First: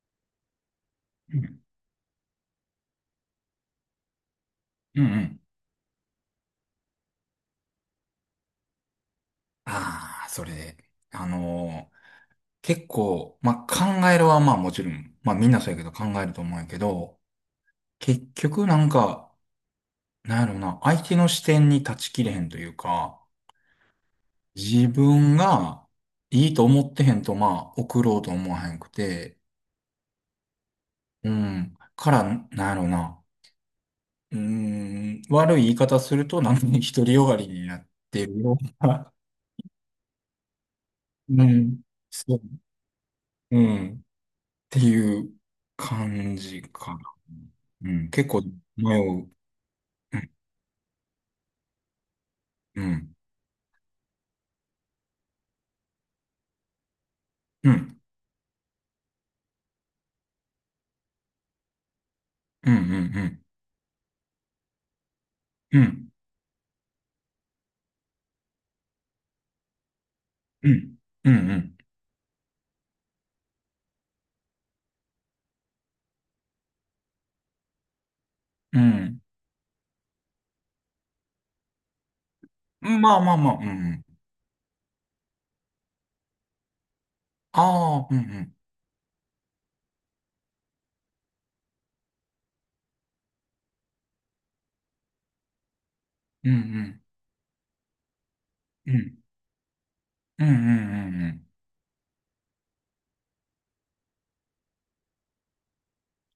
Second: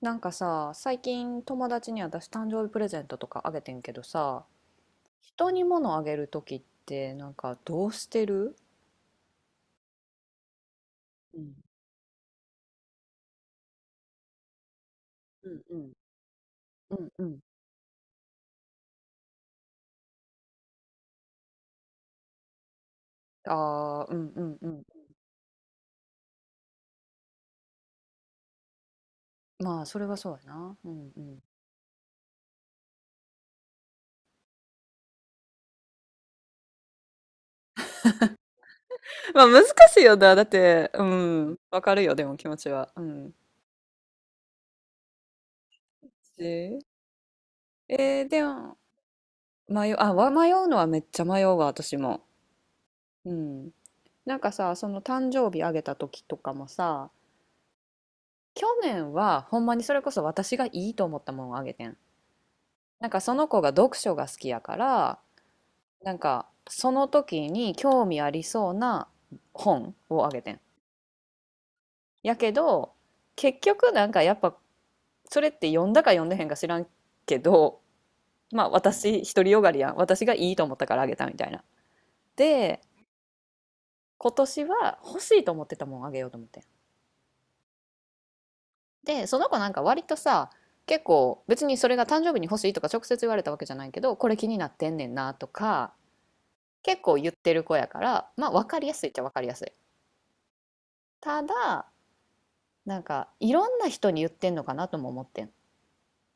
なんかさ、最う近ん友達に私誕生日プレゼントとかあげてんけどさ、うんうん。人に物あげるときってなんかどうしてる？ああ、それで、あうんのー結構、まあ、考えるはまあもちろん、まあみうんなんそうやうけんど考えると思うんやけうんど、うん。結局なんか、なんやろな、相手の視点に立ちきれへんというか、ああ、うんうんうん。自分がいいと思ってへんとまあ送ろうと思わへんくて、まあ、それはそうやな。うんううん。 ん、から、なんやろな、うーん、悪い言い方するとなんか独りよがりになってるような、まあ、難しいよな。だって、う うん。わん、かるよ、でもそう、気持ちは。うん。うん。ていう感じえかな。うん、え結ー構でも、迷う。迷う、うん、迷うのはめっちゃ迷うわ、私も。うん、うん。なんかさ、その誕生日あげたときとかもさ、うん、去年はほんまにそれこそ私がいいと思ったものをあげてん。うん、うん、なんかうそん、の子が読書が好きやから、うん、なんかその時に興味ありそうな本をあげてん。うん、うん、やけど、結局なんかやっぱそれって読んだか読んでへんか知らんけど、まあうん、私独りよがりやん。私がいいと思ったからあげたみたいな。で、うんまあまあまあ、うん、うん。今年は欲しいと思ってたもんあげようと思ってん。ああ、うん、うん、で、その子なんか割とさ、結構別にそれが誕生日に欲しいとか直接言われたわけじゃないけど、これ気になってんねんなとか、う結ん、構言ってる子やから、まあ分かりうやすいっん、ちゃ分かりやすい。うん、うん、うん、うたん。だ、なんかいろんな人に言ってんのかなとも思ってん。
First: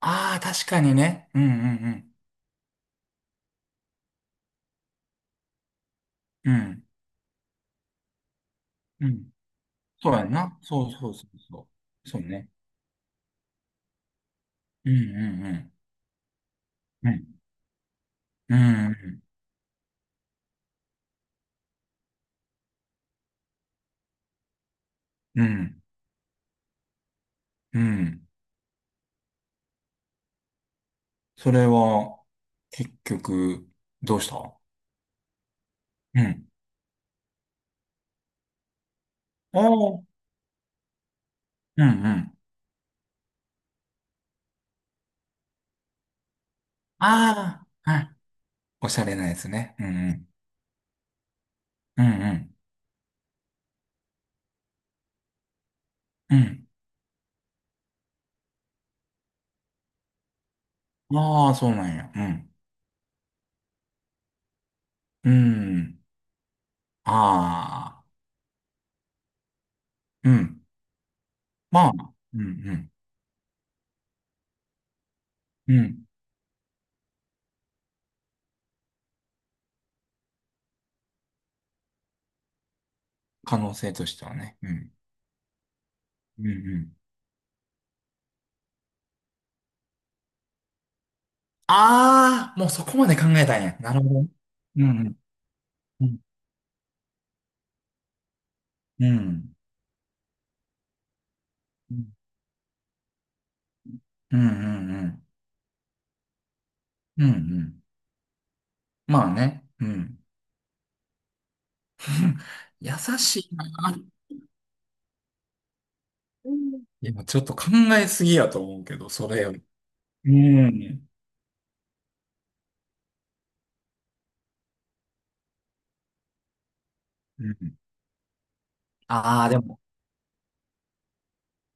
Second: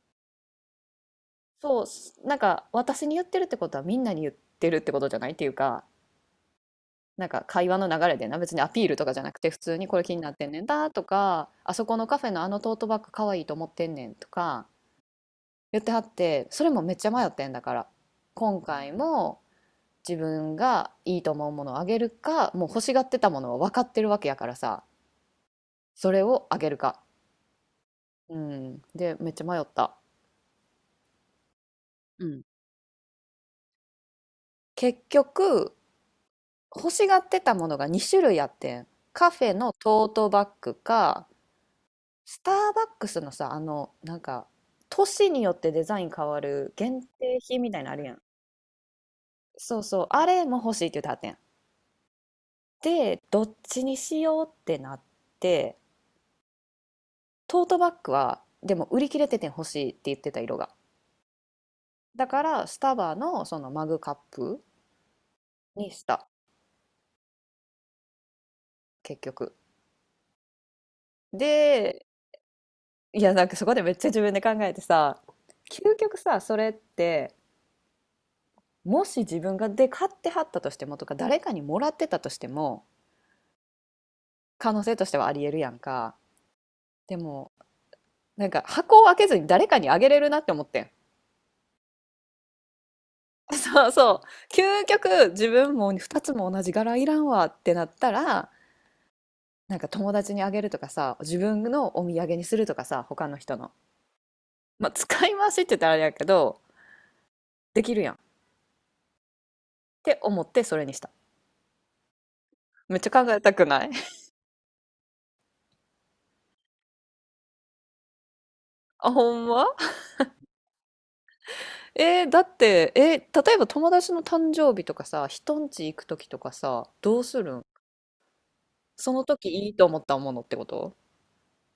ああ、確かにね。うん、うそん、う、なんか私に言ってるってことはみんなに言ってるってことじゃないっていうか、うん、うん、なんか会話の流れでな別にアピールとうかじゃん。なくて普通にこれそ気うにやなんってんな。ねんそだうとそうそうかそあそこのう。カそうフェのあね。のトートバッグかわいいと思ってんねんとかうん、うん、うん、言ってはって、それもめっちゃう迷ん、ってんだから、今回うも自分がいいと思うものをあげるか、もう欲しがってたものは分かってるわけやからさ、ん、うん、うん。それをあげるか、うんうんで、めっちゃ迷った。それは、うん。結局、どうした？結局うん。欲しがってたものが2種類あってん。カフェあのあ、トートバッグか、うんうん。スターバックスのさ、あのなんか年によってデザイン変わる限定品あみたいなあ、のあはるやい。ん。おしゃれなやつね。そううんそう、うあん。れも欲しいって言ってはってん。うんで、どっちにしようってなって、うん。トートバッグはでも売り切れてて、欲しいって言ってた色が。うん。ああ、そうなんや。うだかん。らスタバのそのマグカップうにしん。た、ああ、結局。うん。まあ、で、うんうん。いやなんかそこでめっちゃ自分で考えてさ、う究ん。極さ、それってもし自分がで買ってはったとしてもとか、誰かにもらってたとしても可能性としてはね。う可能ん。性としてはありえるやんか。うんうん。でもなんか箱を開けずに誰かにあげれるなって思ってん。ああ、もうそこまで考え たんや。そうなるほそど。う。うん究うん。極、自分もうん。2つも同じ柄いらんわってなったら、うん。なんか友達にあげるとかさ、自分うのお土ん産にするとかさ、他の人の。うんうまあ、ん。使い回しって言ったらあれやけど、うんうでん。きるやんっまあね。うてん。思ってそれにした。優めっちゃ考えしたいな。くない。 うんいや、ちょっと考えすぎやと思うけど、あ、そほれんより。ま？うん。だって、例えば友達の誕生日とかさ、人んち行く時とかさ、どうすうるん？んそのああ、時でいいも、と思ったものってこと？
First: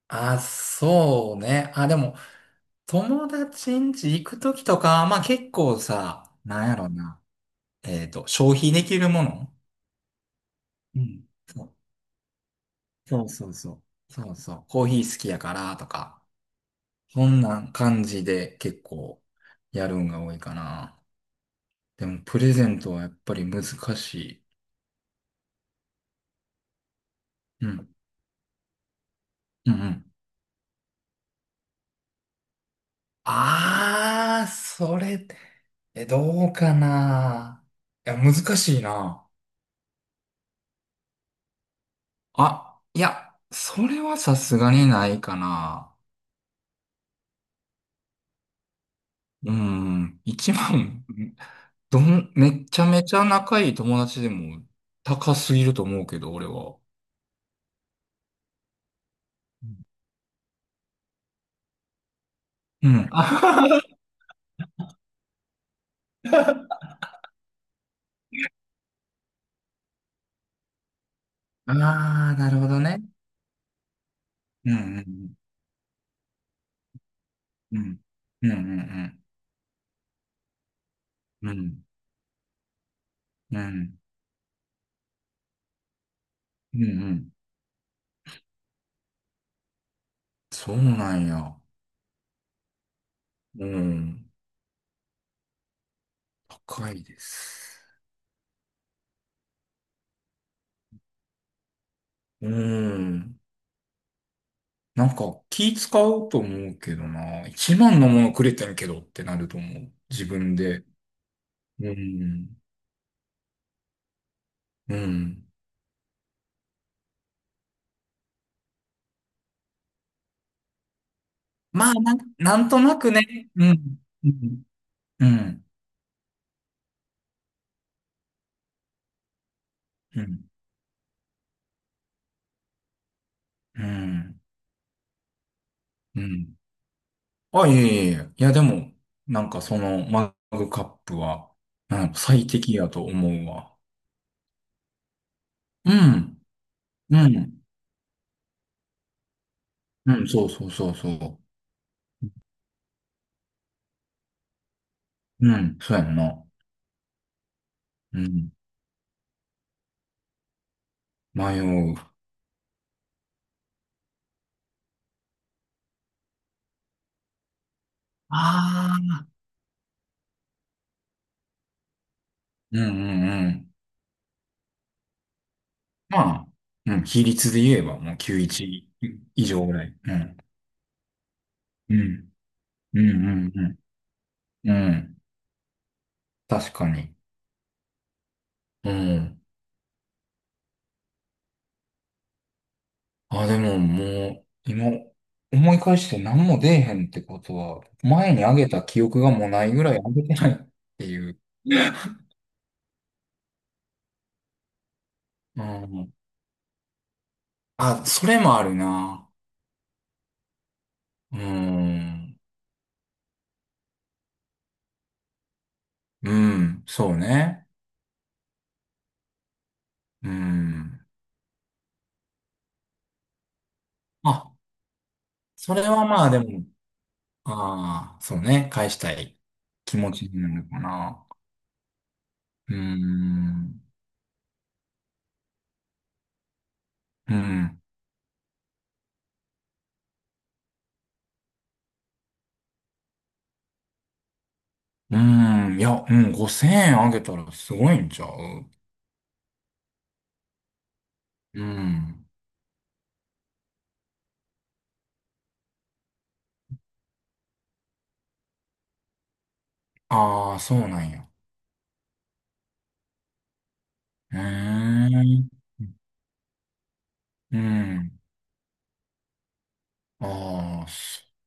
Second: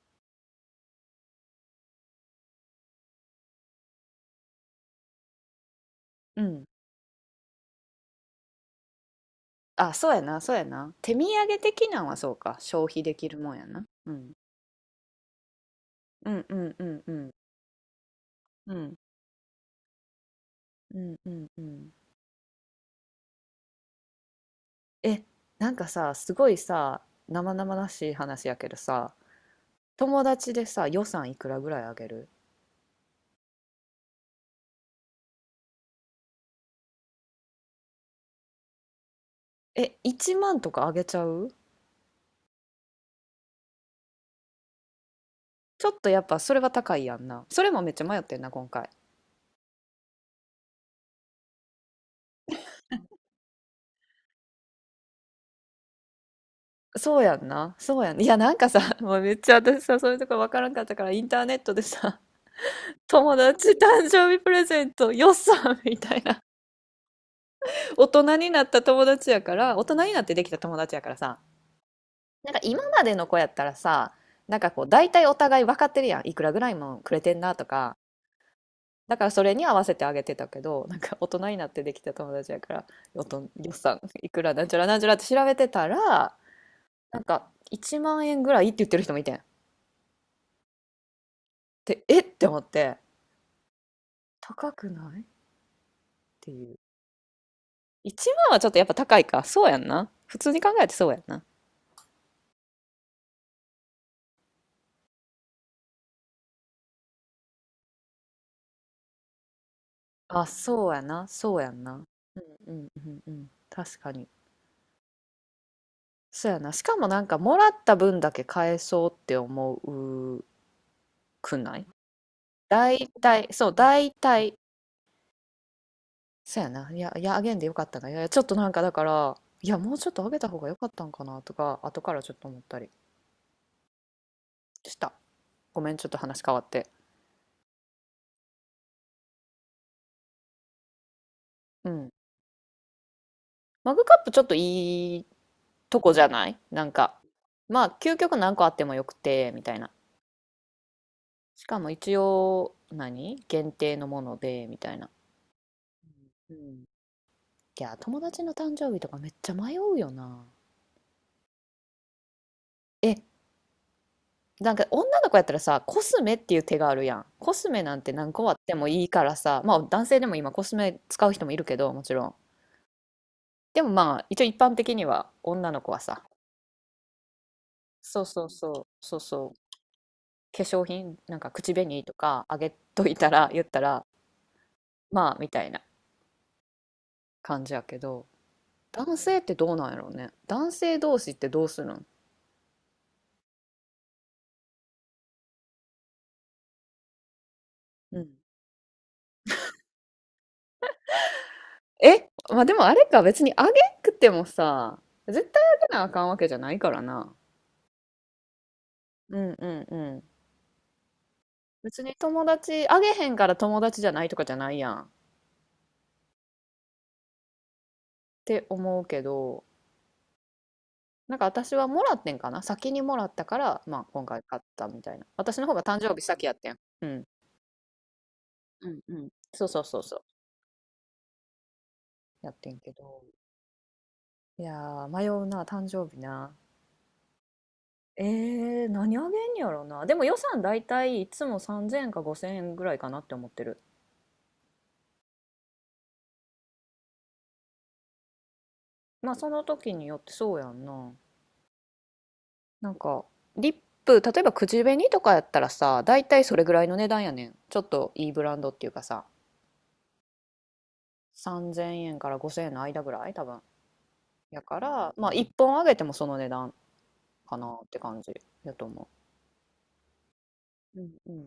あー、そうね。あー、でも、友達ん家行くときとか、まあ結構さ、うん。なんやろな。えっと、消費できるものあ、そうやな、そうやな。う手ん。土産そう的なんはそうか。消費でそきうるそもうんやそな。うう。そん。うそう。コーヒー好きやからとか、うんうんうんうそんんな感じでう結ん構やるんが多いかうな。んうんうん。でも、プレゼントはやっぱり難しい。えなんかさ、すごいさ、生う々ん。しい話やけどさ、うんうん。友達でさ、予算いくらぐらいあげる？ああ、それ、え、どうかな。いや、難しいな。え、1万とかあげちゃう？あ、いや、それはさすがにないかちょな。っとやっぱそれは高いやんな。それもめっちゃ迷ってんな今回。うん、一万、めちゃめちゃ仲いい友達でも高すぎると思うけど、俺は。そうやんな、そうやんな。いやなんかさ、 もうめっちゃ私さ、そういうとこわからんかったからインターネットでさ、 う ん。友あ、達誕生日プレゼント予算みたいな、大人になった友達やから、大人になってできた友達やからさ、あー、ななんるかほど今ね。までの子やったらさ、なんかうこう大体ん、お互い分かってるやん。いくらぐらいもくれてんなとうか。ん、うん、うん、うだかん、らそれに合わせてあげてたけど、なんか大人うになってん、できた友達やから、うん、う予ん、算いくらなんちゃらなんちゃらって調べてたら、うん、うなんんか1万円ぐらいって言ってる人もいてん。そうなんや。で、えって思って、うん、高くないっていう。高いです。1万はちょっとやっぱ高いか。そうやんな。普通に考えてそうやんな。うん。なんか気使うと思うけどな。一番のものくれてんけどってなると思う。自あ、分で。そうやな。そうやんうな。ん。うんうんうんうん。確かに。うん。そうやな。しかもなんかもらった分だけ返そうって思うくない？まあ、なんとな大くね。体、うそう、ん。大う体、ん。うん。そうやな。いや、いや、あげんでよかったな。いや、いやちょっとなんかだから、いや、もうちょっうとあげん。た方がよかったんかなとか、後からちょっと思ったりうん。した。ごめん、ちょっとう話変んわって。あ、いえいえいえ。いや、でも、なんかそのマグカップは、ううん。ん最適やと思うわ。マグカップちょっといいうとこじゃん。ない、なんうか、ん。まあ、究極何個あってもよくて、みたいな。うん。そうそうそうそしかも一応、何限定のもので、みたいな。う。うん。そうやんな。うん、いや、う友達ん。の誕生日とかめっちゃ迷うよな。迷う。え、なんか女の子やったらさ、コスメっていう手があるやん。コスメなんて何個あってもあいいあ。からさ、まあ男性でも今コスメ使う人もいるけど、もちろん。うんうんうん。でもまあ一応一般的には女の子はさ、まあ、うん、比率で言えばもうそうそうそう、そう91以そう、上ぐらい。うん。化粧品、なんか口う紅とん。かあげうとん、ういたら、言っん、たら、うん。うん。まあみたいな確かに。感じやけど、う男性ん。ってどうなんやろうね。男性同士ってどうするん？あ、でももう、今、思い返して何も出えへんってことは、うん。前にあげた記憶がもうないぐらいあげてないっていう。え、まあ、でもあれか、別にあげんくてもさ、絶対うあげなあん。かんわけじゃないからな。あ、それもあるな。うんうんうん。う別にん。友達、あげへんから友達じゃないとかじゃないやんっうん。そうね。て思うけど、うん。なんか私はもらってんかな、先にもらったから、まあ今回あ、買ったみたいな。私の方そがれ誕は生日まあで先やっも、てん。うん。ああ、そうね。う返しんたうん。いそうそう気そう持そちう。になるかな。やってうーんけど。ん。いやー、迷うな、誕生日な。うん。何あげんやろな。でも予算だいたいいつも3000円か5000円ぐらいかなって思ってる。うん。いや、うん。5000円あげたらすごいんちゃう？まあその時によって、そうやんな。うん。なんかリップ、例えば口紅とかやったらさ、大体それぐらいの値段やねん。ちょっといいブランドっていうかさ、ああ、そうなんや。3,000円から5,000円の間ぐらい多分。うーやからまあ1ん。本あげてもその値段かうなってん。感じやと思ああ、う。うんそうん、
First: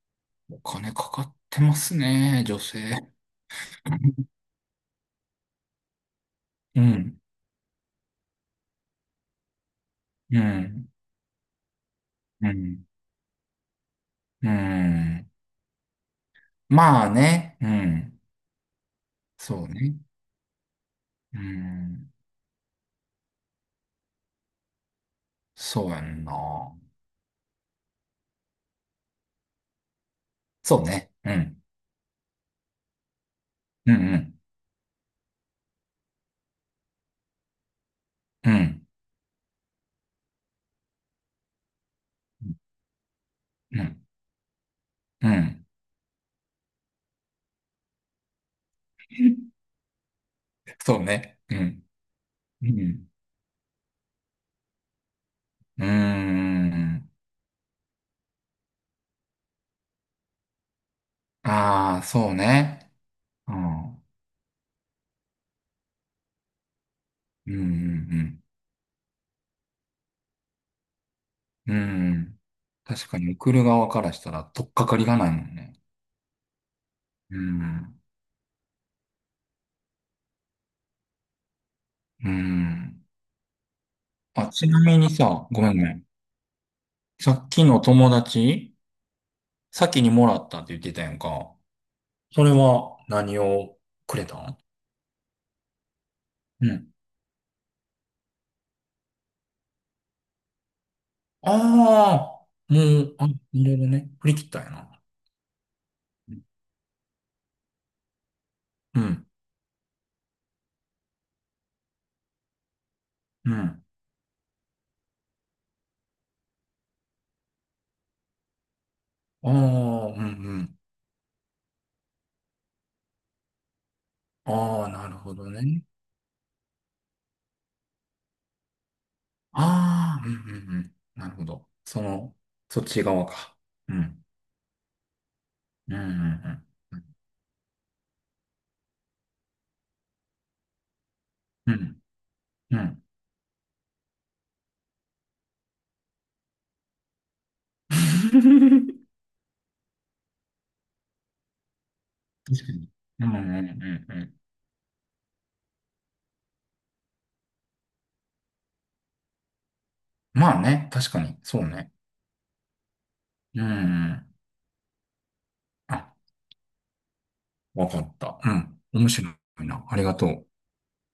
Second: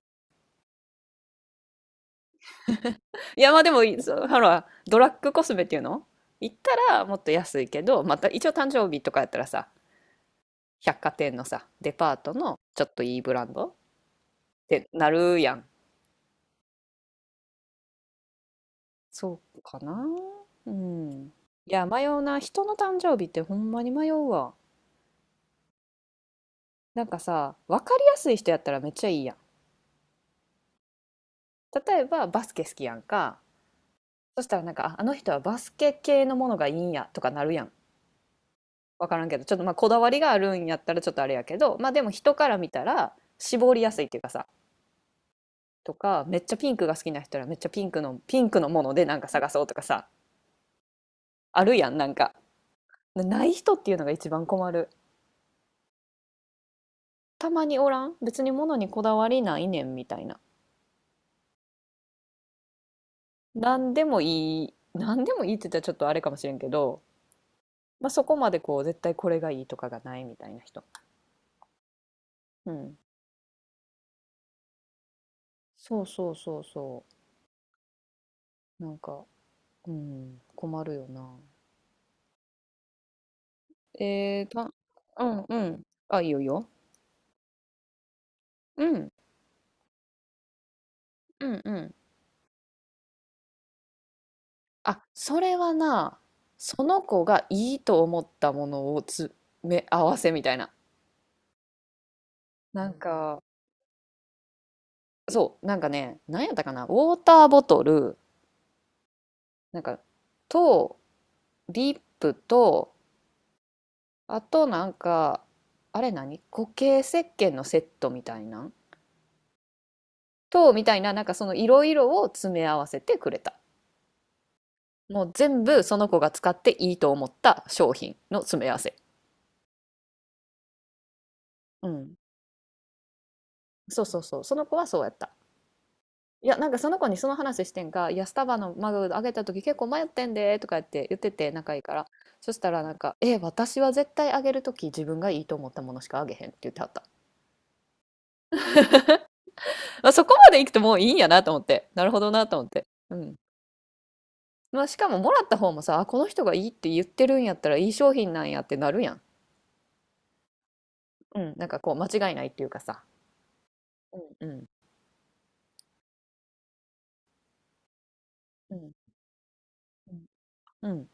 うお金かかってますね、女性。いやまあでもそう、ほらドラッグコスメっていうの行っうたらもん。っと安いけど、また一応誕生日とかやったらさ、うん。百貨店のさ、デパートうのん。ちょっといいブランドっうてなん。るやん。まあね。うん。そうそうかね。な。うん。ういや、迷ん。うな。人の誕生日ってほんまに迷うわ。そうやんな。なんかさ、わかりやすい人やったらめっちゃいいやん。そうね。うん。例えば、バスケ好きやんか。うんうん。そしたらなんか、ああの人はバスケ系のものがいいんやとかなるやん。うん。わからんけど、ちょっとまあこだわりがあるんやったらちょっとあれやけど、まあでも人から見たら絞りうやすいん。っていうかさ、うん。とか、めっちゃピンクが好きな人はめっちゃピンクの、ピンクのものでなんか探そうとかさ、そうね。うあるん。やん、なんか。うん。ない人っていうのが一番困る。うーん。たまにおらん別に物にこだわりないねんみたいな。ああ、そうね。うん。う何んでもいい、何でもいいって言ったらちょっとあれかもしれんけど、うまあ、そこんまでこう絶対これがいいとかがないみたいな人。うん。うん。うん。確かに送る側からしたら取っかかりがないもんね。そうそうそうそうん。う。なんか、うん、困るよな。うん。えー、あ、ちた、なみにうんさ、うごめんん。ごめん。あ、いいよいいよ。さっきの友達、うん、先にもらったって言ってたやんうか。んうん。それは何をくれたん？あ、それはな、うそん。の子がいいと思ったものを詰め合わせみたいな。ああ、なんもう、あ、か、いろいろね。振り切ったんやな。そう、なんかね、何やったかな、ウォーターボトル、うん。なんかと、リップと、うん。あとなんかあれ、何、固形石鹸のセットみたいなああ、うんうと、ん。みたいな、なんかそのいろいろを詰め合わせてくれた。ああ、なるもうほど全ね。部その子が使っていいと思った商品の詰め合わせ。ああ、うんうんうん。なるほど。うそん、の、そっち側か。うそうそうん。そう、その子はそうやった。うんういやんなんかその子にその話してんか、「いやスタバのマグあげた時結構迷ってんで」とか言って言ってて、う仲いいかん。ら。そしたうん。うらなんん。か、「え、私は絶対あげる時自分がいいと思ったものしかあげへん」って言ってはった。 まあ、そこまで行くともういいんやなと思って。なるほどなと確思っかて。に。ううん。んうんうんうん。まあ、しかももらった方もさ、あ、この人がいいって言ってるんやったらいい商品なんやってなるやん。まあね、確かに。うん。そなうんかね。こう、間違いないっていうかさ。うんうん。うんうん。あ、わかった。ううん。ん。面白いな。ありうがん。とう。うん